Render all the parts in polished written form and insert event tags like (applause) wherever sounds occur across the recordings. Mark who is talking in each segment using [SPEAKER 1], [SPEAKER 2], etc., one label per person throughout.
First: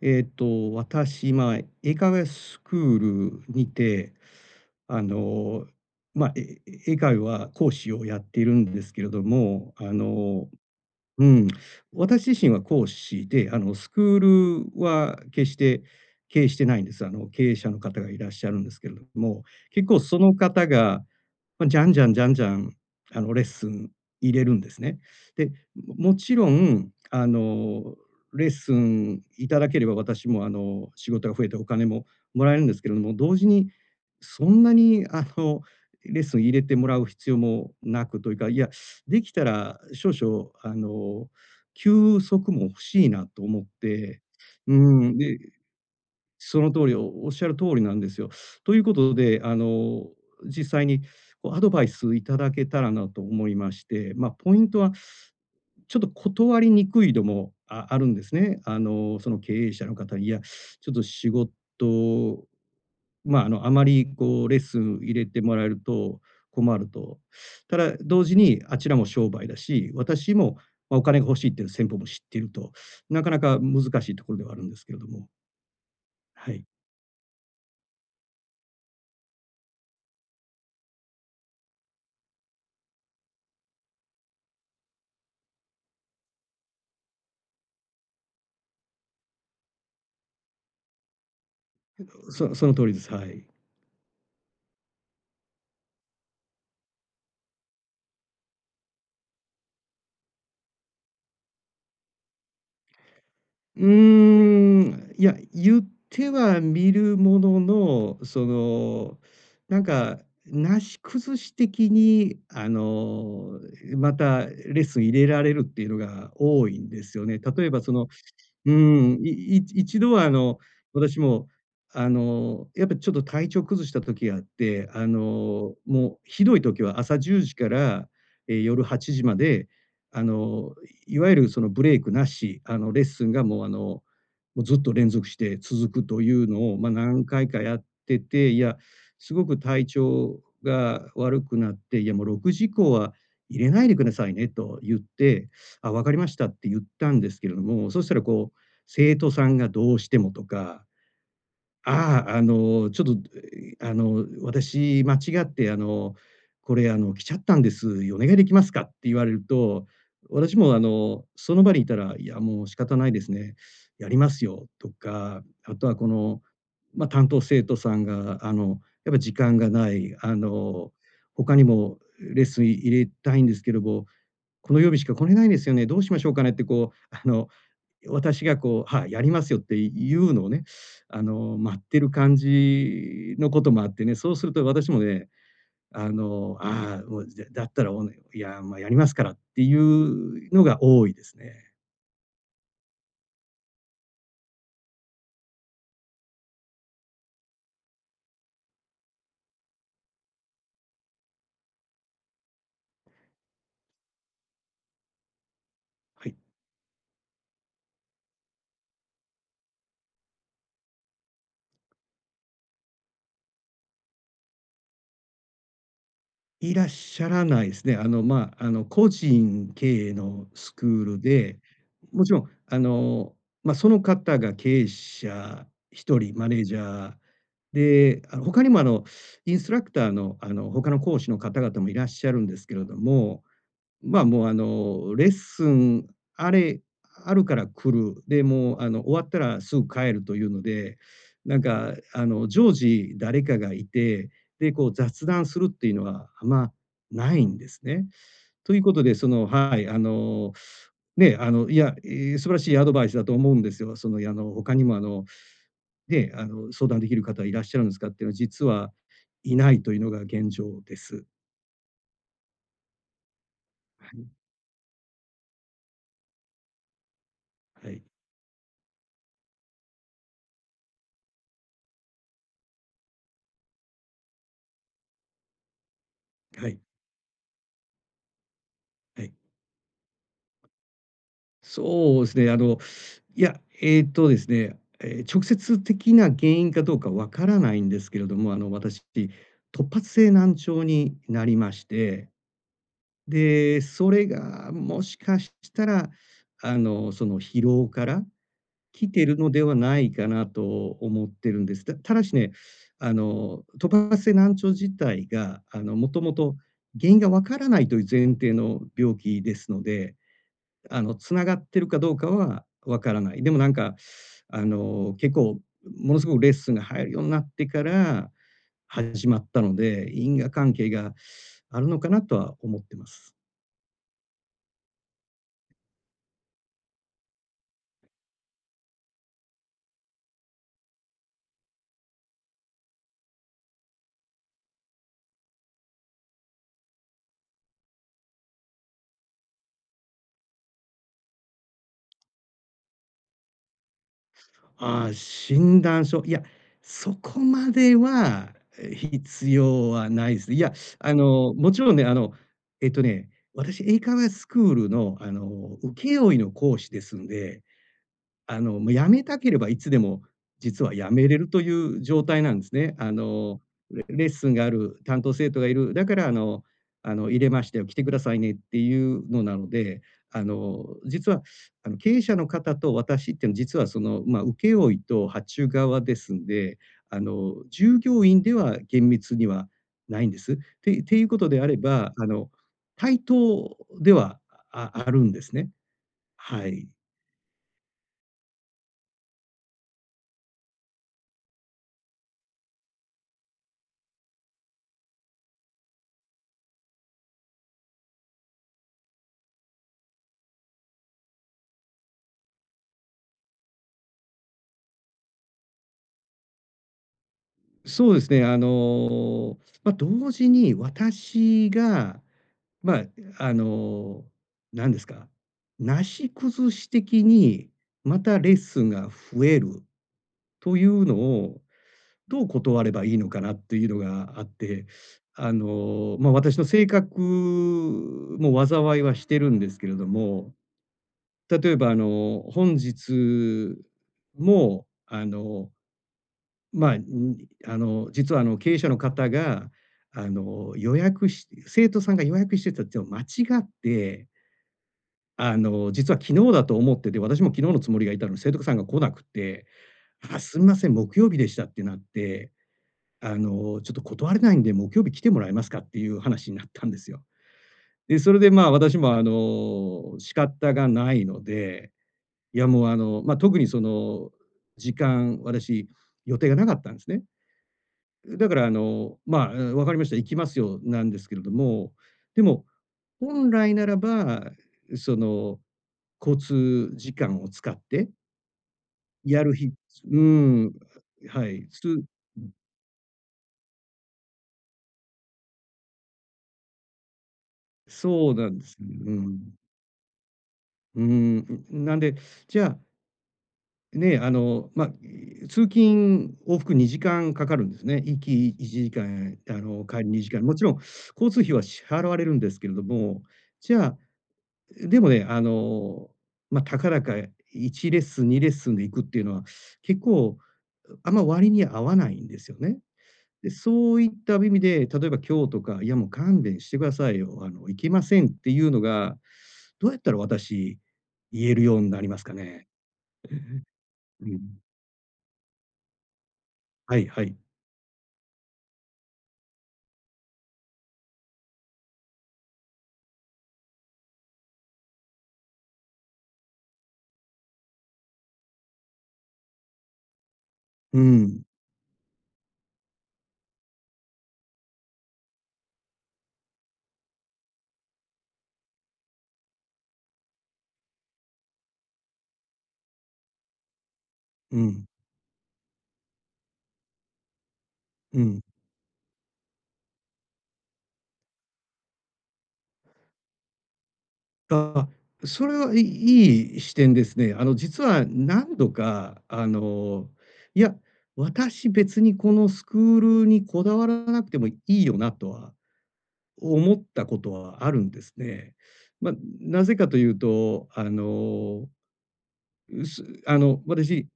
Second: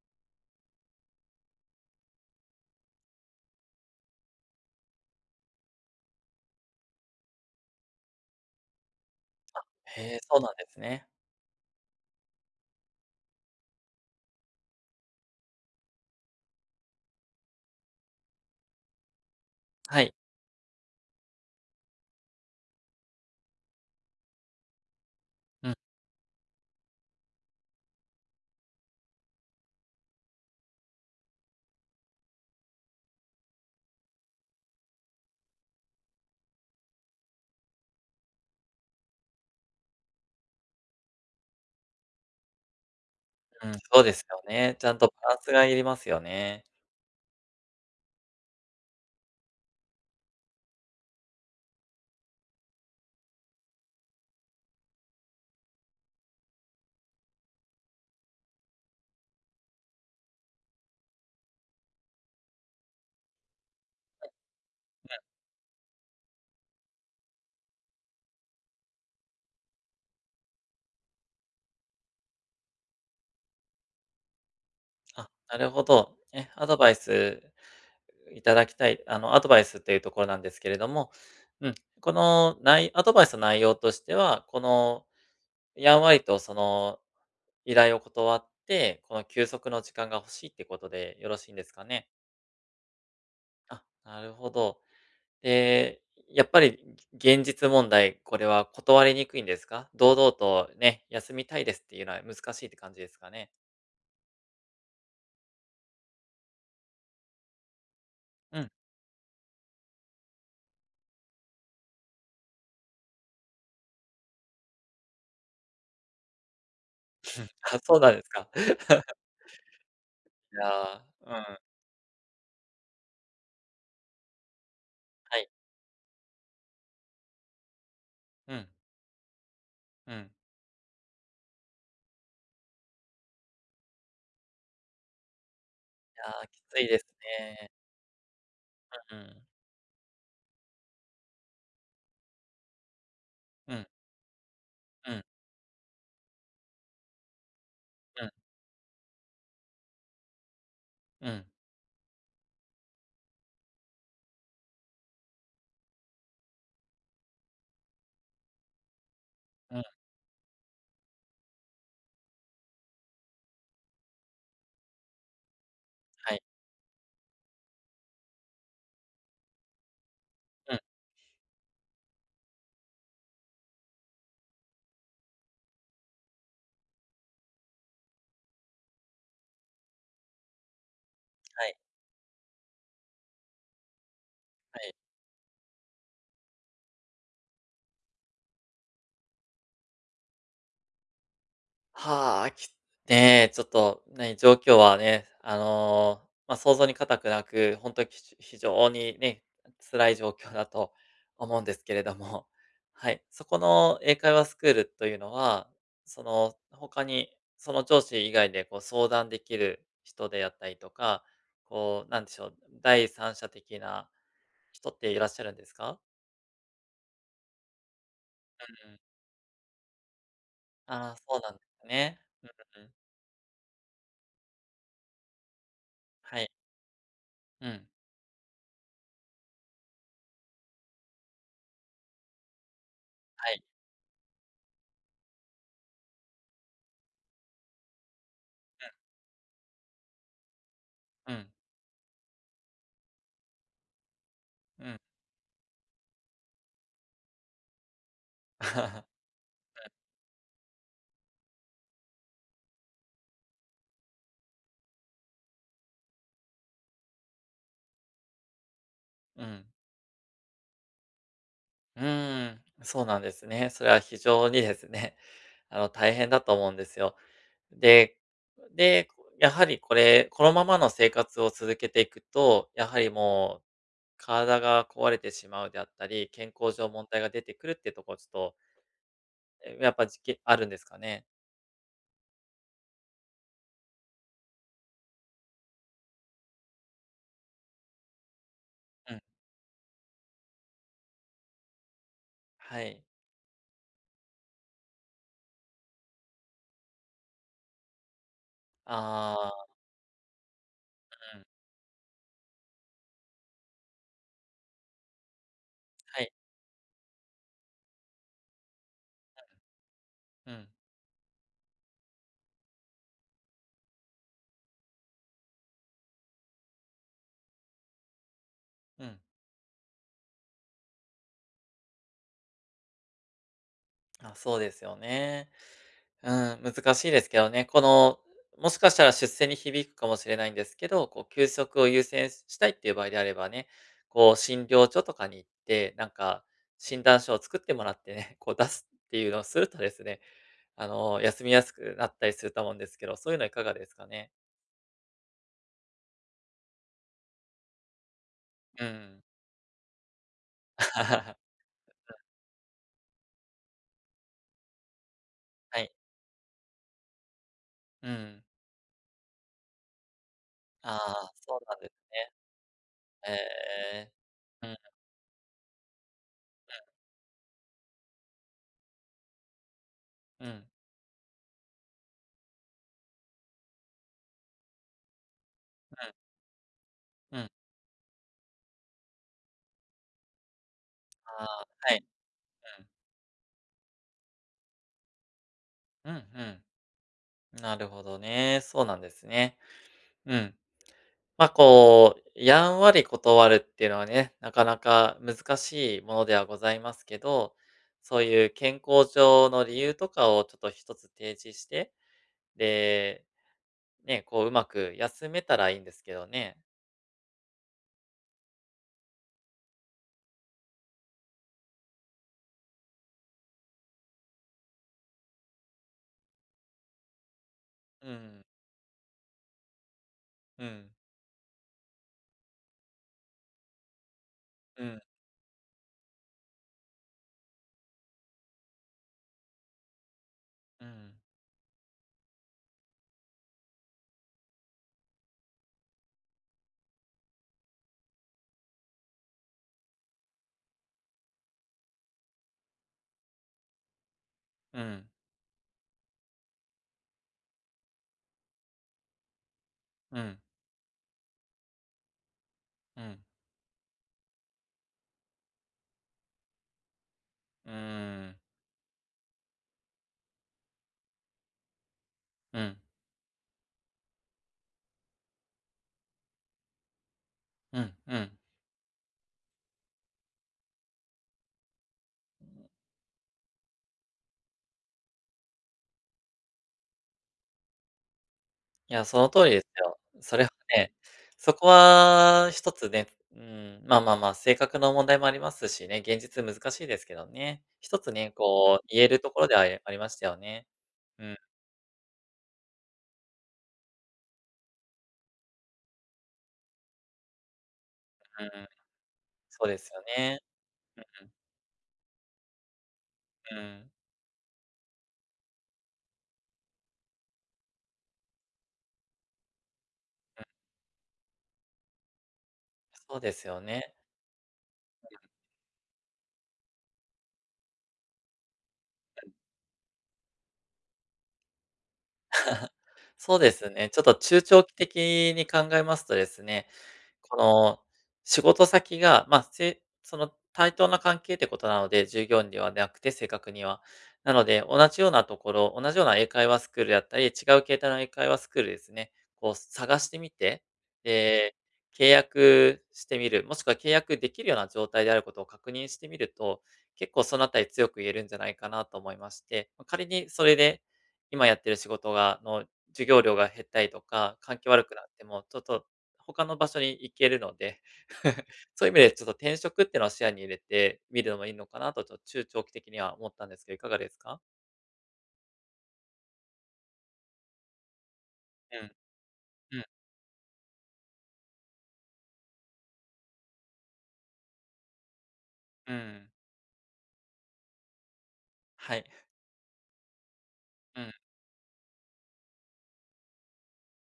[SPEAKER 1] 私、英会話スクールにて、あの、まあ、え英会話講師をやっているんですけれども、
[SPEAKER 2] へえ、そうなんですね。
[SPEAKER 1] うん、私自身は講師で、スクールは決して経営してないんです。経営者の方がいらっしゃるんですけれども、結構
[SPEAKER 2] はい。
[SPEAKER 1] その方が、じゃんじゃんじゃんじゃん、レッスン入れるんですね。で、
[SPEAKER 2] うん
[SPEAKER 1] もちろん、レッスンいただければ私も、仕事が増えてお金ももらえるんですけれども、同時にそんなに、レッスン入れてもらう必要もなくというか、いや、できたら少々、休息も欲しいなと思っ
[SPEAKER 2] うん、そうで
[SPEAKER 1] て、
[SPEAKER 2] すよ
[SPEAKER 1] う
[SPEAKER 2] ね。ちゃんと
[SPEAKER 1] ん、
[SPEAKER 2] バラ
[SPEAKER 1] で、
[SPEAKER 2] ンスがいりますよ
[SPEAKER 1] そ
[SPEAKER 2] ね。
[SPEAKER 1] の通り、おおっしゃる通りなんですよ。ということで、実際にこうアドバイスいただけたらなと思いまして、まあ、ポイントは、ちょっと断りにくいのもああるんですね。その経営者の方に、いや、ちょっと仕事まあ、あまりこうレッスン入れてもらえると困ると。ただ同時にあちらも商売だし、私も、ま、お金が欲しいっていう先方も知ってると、なかなか難しいところではあるんですけれども、
[SPEAKER 2] あ、なるほど。え、
[SPEAKER 1] はい。
[SPEAKER 2] アドバイスいただきたい、アドバイスっていうところなんですけれども、うん、この内アドバイスの内容としては、この、やんわりとその依頼を断って、この休息の時間が欲しいってことでよろしいんですかね？
[SPEAKER 1] その通りです。はい。
[SPEAKER 2] あ、なるほど。ええ、やっぱり、現実問題、これは断りにくいんですか？堂々とね、休みたいですっていうのは難しいって感じですかね？
[SPEAKER 1] うーん、いや、言ってはみるものの、そ
[SPEAKER 2] うん。
[SPEAKER 1] の、なんか、なし崩し的に、またレッスン入れられるっていうのが多いんですよね。例え
[SPEAKER 2] (laughs) あ、
[SPEAKER 1] ばそ
[SPEAKER 2] そう
[SPEAKER 1] の
[SPEAKER 2] なんですか。
[SPEAKER 1] う
[SPEAKER 2] (laughs)
[SPEAKER 1] ーん、いい一度はあ
[SPEAKER 2] い
[SPEAKER 1] の、
[SPEAKER 2] や、
[SPEAKER 1] 私
[SPEAKER 2] うん、
[SPEAKER 1] も、
[SPEAKER 2] は
[SPEAKER 1] やっぱちょっと体調崩した時があって、
[SPEAKER 2] い。
[SPEAKER 1] もうひどい時は朝10時から、
[SPEAKER 2] うん、
[SPEAKER 1] 夜8時まで、
[SPEAKER 2] う
[SPEAKER 1] あ
[SPEAKER 2] ん。
[SPEAKER 1] の、いわゆるそのブレイクなし、あのレッスンがもうあの、もうずっと連続して続く
[SPEAKER 2] い
[SPEAKER 1] という
[SPEAKER 2] や、き
[SPEAKER 1] のを、
[SPEAKER 2] つい
[SPEAKER 1] ま、
[SPEAKER 2] です
[SPEAKER 1] 何回か
[SPEAKER 2] ね。
[SPEAKER 1] やってて、いや、
[SPEAKER 2] う
[SPEAKER 1] す
[SPEAKER 2] ん、
[SPEAKER 1] ごく体調が悪くなって、いやもう6時以降は入れ
[SPEAKER 2] う
[SPEAKER 1] な
[SPEAKER 2] ん、
[SPEAKER 1] いでくださいねと言っ
[SPEAKER 2] うん、うん、
[SPEAKER 1] て、あ、わかりましたって言ったんですけれども、そしたらこう生徒さんがどうしてもとか、
[SPEAKER 2] うん、
[SPEAKER 1] ああ、あの、ちょっと、あの、私間違って、あの、これ、あの、来ちゃったんです、お願いできますかって言われる
[SPEAKER 2] うん、
[SPEAKER 1] と、私も、その場にいたら、いや、もう仕方ないですね、やりますよとか、あとはこ
[SPEAKER 2] は
[SPEAKER 1] の、
[SPEAKER 2] い、
[SPEAKER 1] ま、担当生徒さんが、やっぱ時間がない、
[SPEAKER 2] うん、
[SPEAKER 1] 他にもレッスン入れたいんですけども、この曜日しか来れないんですよね、どうしましょうかねってこう、私がこう、はい、やりますよっていうのをね、
[SPEAKER 2] は
[SPEAKER 1] 待
[SPEAKER 2] い、
[SPEAKER 1] ってる感じのこともあってね、そうすると
[SPEAKER 2] は
[SPEAKER 1] 私
[SPEAKER 2] い。
[SPEAKER 1] もね、あの、ああ、もう、だだったら、おねいや、まあ、やりますからっていうのが多いですね。
[SPEAKER 2] はあ、きねえ、ちょっと、ね、状況はね、まあ、想像に難くなく、本当にきち非常にね、辛い状況だと思うんですけれども、(laughs) はい、そこの英会話スクールというのは、そ
[SPEAKER 1] はい。
[SPEAKER 2] の、他に、その上司以外でこう相談できる人であったりとか、こう、なんでしょう、第三者的な人っていらっしゃるんですか？
[SPEAKER 1] いらっしゃらないですね。
[SPEAKER 2] うん。
[SPEAKER 1] 個人経営のスクー
[SPEAKER 2] ああ、
[SPEAKER 1] ル
[SPEAKER 2] そうなん
[SPEAKER 1] で、
[SPEAKER 2] ですね。
[SPEAKER 1] もちろ
[SPEAKER 2] う
[SPEAKER 1] ん、
[SPEAKER 2] んうん。
[SPEAKER 1] まあ、その方が経営者1人、
[SPEAKER 2] は
[SPEAKER 1] マ
[SPEAKER 2] い。
[SPEAKER 1] ネージャー
[SPEAKER 2] うん。
[SPEAKER 1] で、他にも、インストラクターの、他の講師の方々もいらっしゃるんですけれども、
[SPEAKER 2] はい。
[SPEAKER 1] まあ、もう、レッスンあれあるから来る、で、もう、終わったらすぐ帰るというので、
[SPEAKER 2] うん。うん。
[SPEAKER 1] なんか、常時誰かがいて、で、こ
[SPEAKER 2] う
[SPEAKER 1] う、
[SPEAKER 2] ん。
[SPEAKER 1] 雑談するっていうのは、あんまないんですね。ということで、
[SPEAKER 2] (laughs)
[SPEAKER 1] その、はい、いや、素晴らしいアドバイスだと思うんですよ。その、他にも、相談できる方いらっしゃるんですかっていうのは、実は
[SPEAKER 2] う
[SPEAKER 1] い
[SPEAKER 2] ん。
[SPEAKER 1] ないというのが現状です。
[SPEAKER 2] (laughs) うーん、そうなんですね。それは
[SPEAKER 1] は
[SPEAKER 2] 非
[SPEAKER 1] い。
[SPEAKER 2] 常にですね、(laughs) 大変だと思うんですよ。
[SPEAKER 1] はい。
[SPEAKER 2] で、で、やはりこれ、このままの生活を続けていくと、やはりもう体が壊れてしまうであったり、健
[SPEAKER 1] は
[SPEAKER 2] 康
[SPEAKER 1] い。
[SPEAKER 2] 上問題が出てくるってとこ、ちょっと、
[SPEAKER 1] はい。
[SPEAKER 2] え、やっぱじけあるんですかね？
[SPEAKER 1] そうですね、いや、ですね、えー直接的な原因かどうかわからないんですけれども、私、
[SPEAKER 2] うん、
[SPEAKER 1] 突発性難聴になりまして、
[SPEAKER 2] はい。
[SPEAKER 1] で、それがもしかしたら、その疲労から
[SPEAKER 2] あ
[SPEAKER 1] 来てるので
[SPEAKER 2] あ、
[SPEAKER 1] はないかなと思っ
[SPEAKER 2] うん、
[SPEAKER 1] てるんです。ただしね、突発性難聴自体が、もと
[SPEAKER 2] は
[SPEAKER 1] も
[SPEAKER 2] い。
[SPEAKER 1] と原因がわからないという前提の病気ですので、
[SPEAKER 2] うん、
[SPEAKER 1] 繋がってるかどうかはわからない。でもなんか、結構ものすごくレッスンが入るようになってから
[SPEAKER 2] うん。
[SPEAKER 1] 始まったので、因果関係があるのかなとは思ってます。
[SPEAKER 2] あ、そうですよね。うん、難しいですけどね。この、もしかしたら出世に響くかもしれないんですけど、こう休息を優先したいっていう場合であればね、こう診療所とかに行って、なんか診断書を作ってもらってね、(laughs) こう出すっていうのをするとですね、休みやすくなったりすると思うんですけど、そういうのいかがですかね？
[SPEAKER 1] ああ、診断書、いや、そこまでは、
[SPEAKER 2] うん。
[SPEAKER 1] 必要はないすね。いや、
[SPEAKER 2] (laughs)
[SPEAKER 1] もちろんね、ね、私英会話スクールの、
[SPEAKER 2] はい。
[SPEAKER 1] 請負の講師ですんで、
[SPEAKER 2] うん。
[SPEAKER 1] もう辞めたければいつでも実は
[SPEAKER 2] あ
[SPEAKER 1] 辞め
[SPEAKER 2] あ、
[SPEAKER 1] れる
[SPEAKER 2] そう
[SPEAKER 1] とい
[SPEAKER 2] なんです
[SPEAKER 1] う状
[SPEAKER 2] ね。
[SPEAKER 1] 態なんですね。
[SPEAKER 2] ええ。
[SPEAKER 1] レッスンが
[SPEAKER 2] う
[SPEAKER 1] あ
[SPEAKER 2] んうん。
[SPEAKER 1] る、担当生徒がいる、だから入れましたよ、来てくださいねっていうのなので、あ
[SPEAKER 2] うん。
[SPEAKER 1] の、実はあの、経営者の方と私っていうのは実はその、まあ、請負と発注側
[SPEAKER 2] う
[SPEAKER 1] で
[SPEAKER 2] ん。
[SPEAKER 1] すんで、
[SPEAKER 2] うん。
[SPEAKER 1] 従業員では厳密にはないんです。ていう
[SPEAKER 2] あ
[SPEAKER 1] ことであ
[SPEAKER 2] あ、
[SPEAKER 1] れ
[SPEAKER 2] はい。
[SPEAKER 1] ば、
[SPEAKER 2] うん。
[SPEAKER 1] 対等ではあるんですね。
[SPEAKER 2] うんうん。
[SPEAKER 1] はい。
[SPEAKER 2] なるほどね。そうなんですね。うん。ま、こう、やんわり断るっていうのはね、なかなか難しいものではございますけど、そういう健康上の理由とかをちょっと一つ提示して、で、ね、こううまく休めたらいいんですけどね。
[SPEAKER 1] そうですね、まあ、同時に私が、まあ、あの、なですか、なし崩し的に
[SPEAKER 2] う
[SPEAKER 1] また
[SPEAKER 2] ん、
[SPEAKER 1] レッスンが増える
[SPEAKER 2] う
[SPEAKER 1] とい
[SPEAKER 2] ん、
[SPEAKER 1] うのを、どう断ればいいのかなっていうのがあっ
[SPEAKER 2] う
[SPEAKER 1] て、
[SPEAKER 2] ん、
[SPEAKER 1] まあ、私の性格も災いはしてるんですけれども、
[SPEAKER 2] うん、
[SPEAKER 1] 例えばあの、本日も、あのまあ、にあの、実はあの、経営者の方が、あの、予約し生徒さんが予約してたっていうのを間違って、
[SPEAKER 2] うん、
[SPEAKER 1] 実は昨日だと思ってて、私も昨日のつもりがいたのに、生徒さんが来なくて、
[SPEAKER 2] うん、
[SPEAKER 1] 「あ、すみません、木曜日でした」ってなって、
[SPEAKER 2] うん、
[SPEAKER 1] 「ちょっと断れないんで、木曜日来てもらえますか？」っていう話になったんですよ。
[SPEAKER 2] う
[SPEAKER 1] で、そ
[SPEAKER 2] ん、
[SPEAKER 1] れで、まあ、私もあの、仕方がないので、い
[SPEAKER 2] う
[SPEAKER 1] や、
[SPEAKER 2] ん、
[SPEAKER 1] もうあの、まあ、特にその時間、私、予定がなかったんですね。
[SPEAKER 2] うん、うん。
[SPEAKER 1] だからあの、まあ、「分かりました、行きますよ」なんですけれども、でも、本来ならば、その、交通時間を使って
[SPEAKER 2] いや、その
[SPEAKER 1] や
[SPEAKER 2] 通り
[SPEAKER 1] る
[SPEAKER 2] です
[SPEAKER 1] 日
[SPEAKER 2] よ。
[SPEAKER 1] う
[SPEAKER 2] それは
[SPEAKER 1] ん、
[SPEAKER 2] ね、
[SPEAKER 1] は
[SPEAKER 2] そ
[SPEAKER 1] い、
[SPEAKER 2] こ
[SPEAKER 1] つ
[SPEAKER 2] は一つね、うん、まあまあまあ、性格の問題もありますしね、現実難しいですけどね。一つ
[SPEAKER 1] そ
[SPEAKER 2] ね、
[SPEAKER 1] うなんです。
[SPEAKER 2] こ
[SPEAKER 1] う
[SPEAKER 2] う言えるところ
[SPEAKER 1] ん。
[SPEAKER 2] ではありましたよね。
[SPEAKER 1] う
[SPEAKER 2] うんう
[SPEAKER 1] なんで、じゃあ、ね、通勤往復2時間かかるんですね。行き
[SPEAKER 2] ん。
[SPEAKER 1] 1時間、
[SPEAKER 2] そうです
[SPEAKER 1] 帰
[SPEAKER 2] よ
[SPEAKER 1] り2
[SPEAKER 2] ね。
[SPEAKER 1] 時間。もちろん交通費は支払われるんですけれども、
[SPEAKER 2] うんう
[SPEAKER 1] じゃ
[SPEAKER 2] ん。
[SPEAKER 1] あでもね、まあ、たかだか1レッスン、2レッスンで行くっていうのは、結構、
[SPEAKER 2] うん。
[SPEAKER 1] あんま割に合わないんですよね。
[SPEAKER 2] そうです
[SPEAKER 1] で、
[SPEAKER 2] よ
[SPEAKER 1] そ
[SPEAKER 2] ね。
[SPEAKER 1] ういった意味で、例えば今日とか、「いや、もう勘弁してくださいよ、あの、行けません」っていうのが、どうやったら私、言えるようになりますかね？
[SPEAKER 2] そうですね。ちょっと
[SPEAKER 1] う
[SPEAKER 2] 中
[SPEAKER 1] ん。
[SPEAKER 2] 長期的に考えますとですね、
[SPEAKER 1] はいはい。
[SPEAKER 2] この、仕事先が、まあ、せその、対等な関係ってことなので、従業員ではなくて正確には。なので、同じようなところ、同じような英会話スクールだったり、違う形態の英会話スクールですね、こう探してみて、
[SPEAKER 1] うん、
[SPEAKER 2] で、契約してみる、もしくは契約できるような状態であることを確認してみると、結構そのあたり強く言えるんじゃないかなと思いまして、ま、仮にそれで今やってる仕事がの授業料が減ったりとか、
[SPEAKER 1] う
[SPEAKER 2] 環境
[SPEAKER 1] ん、
[SPEAKER 2] 悪くなっても、ちょっと他の場所に行けるので、
[SPEAKER 1] うん。
[SPEAKER 2] (laughs) そういう意味でちょっと転職っていうのを視野に入れてみるのもいいのかなと、ちょっと中長期的には思ったんですけど、いかがですか？
[SPEAKER 1] あ、それは、い視点ですね。実は何度
[SPEAKER 2] うん、
[SPEAKER 1] か、
[SPEAKER 2] うん、
[SPEAKER 1] いや、私別にこのスクールにこだわらなくてもいいよなとは
[SPEAKER 2] うん
[SPEAKER 1] 思ったことはあるんですね。
[SPEAKER 2] はい。
[SPEAKER 1] ま、なぜかというと、
[SPEAKER 2] うん。
[SPEAKER 1] あの、私、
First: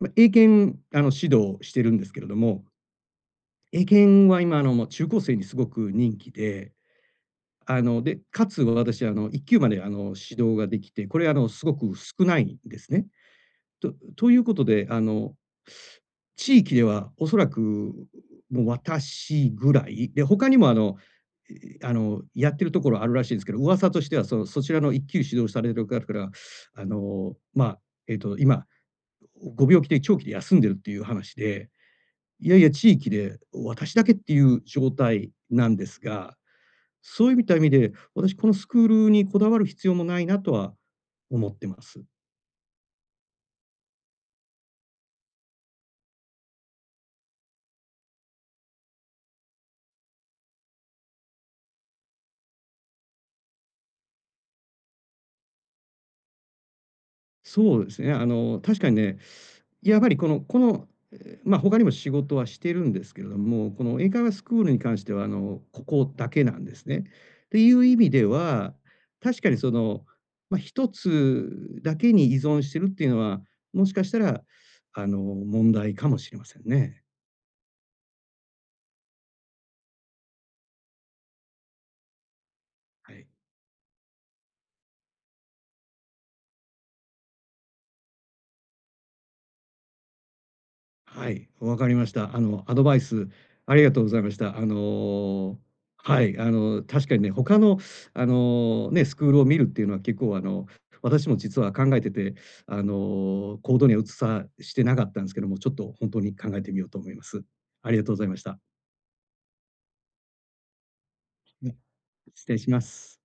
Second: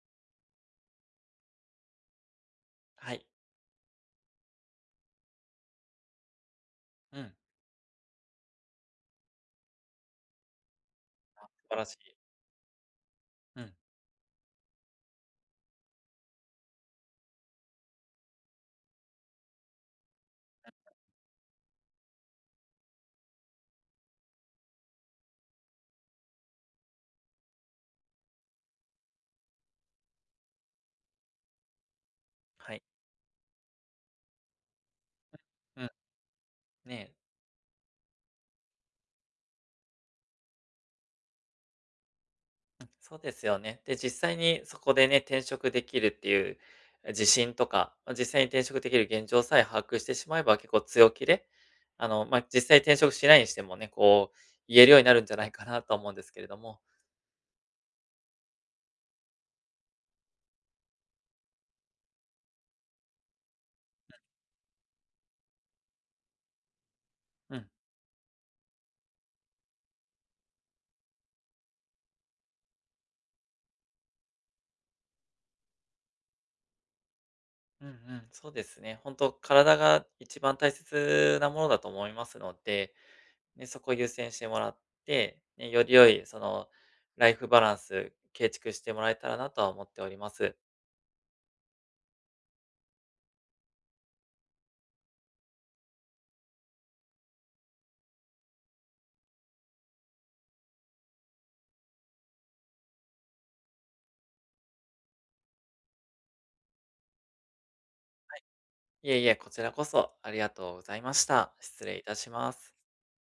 [SPEAKER 1] ま、英検、指導してるんですけれども、
[SPEAKER 2] はい。
[SPEAKER 1] 英検は今、もう中高生にすごく人気で、
[SPEAKER 2] うん。
[SPEAKER 1] で、かつ私、1級まで、指導ができて、これ、
[SPEAKER 2] あ。
[SPEAKER 1] す
[SPEAKER 2] 素
[SPEAKER 1] ご
[SPEAKER 2] 晴ら
[SPEAKER 1] く
[SPEAKER 2] しい。
[SPEAKER 1] 少ないんですね。
[SPEAKER 2] うん、
[SPEAKER 1] ということで、地域ではおそらく、もう私ぐらい、で、他にも、あの、え、あの、やってるところあるらしいんですけど、噂としては、そちらの1級指導されてる方から、あの、まあ、今、ご病気で長期で休んでるっていう話で、いやいや、
[SPEAKER 2] はい。
[SPEAKER 1] 地域で私だけっていう状態なん
[SPEAKER 2] う
[SPEAKER 1] で
[SPEAKER 2] ん。
[SPEAKER 1] すが、
[SPEAKER 2] ねえ、
[SPEAKER 1] そういった意味で、私このスクールにこだわる必要もないなとは思ってます。
[SPEAKER 2] そうですよね。で、実際にそこでね、転職できるっていう自信とか、ま実際に転職できる現状さえ把握してしまえば、結構強気で、まあ、実際転職しないにしてもね、こう言えるようになるんじゃないかなと思うんですけれども。
[SPEAKER 1] そうですね、確かにね、やはりこの、まあ、他にも仕事はしてるんですけれども、この英会話スクールに関しては、ここだけなんですね。っ
[SPEAKER 2] う
[SPEAKER 1] て
[SPEAKER 2] ん。
[SPEAKER 1] いう意味では、確かにその、まあ、一つだけに依存してるっていうのは、もしかしたら、問題かもしれませんね。
[SPEAKER 2] うんうん、そうですね。本当体が一番大切なものだと思いますので、
[SPEAKER 1] はい。
[SPEAKER 2] ね、そこを優先してもらって、ね、より良いそのライフバランス構築してもらえたらなとは思っております。
[SPEAKER 1] はい、分かりました。アドバイスありがとうございました。確かにね、他のスクールを見るっていうのは結構、私も実は考えてて、行動には移さしてなかったんですけども、ちょっと本当に考えてみようと思います。ありがとうございました。
[SPEAKER 2] いえいえ、こちらこそありがとうございました。
[SPEAKER 1] ね。
[SPEAKER 2] 失礼いたし
[SPEAKER 1] 失
[SPEAKER 2] ま
[SPEAKER 1] 礼し
[SPEAKER 2] す。
[SPEAKER 1] ます。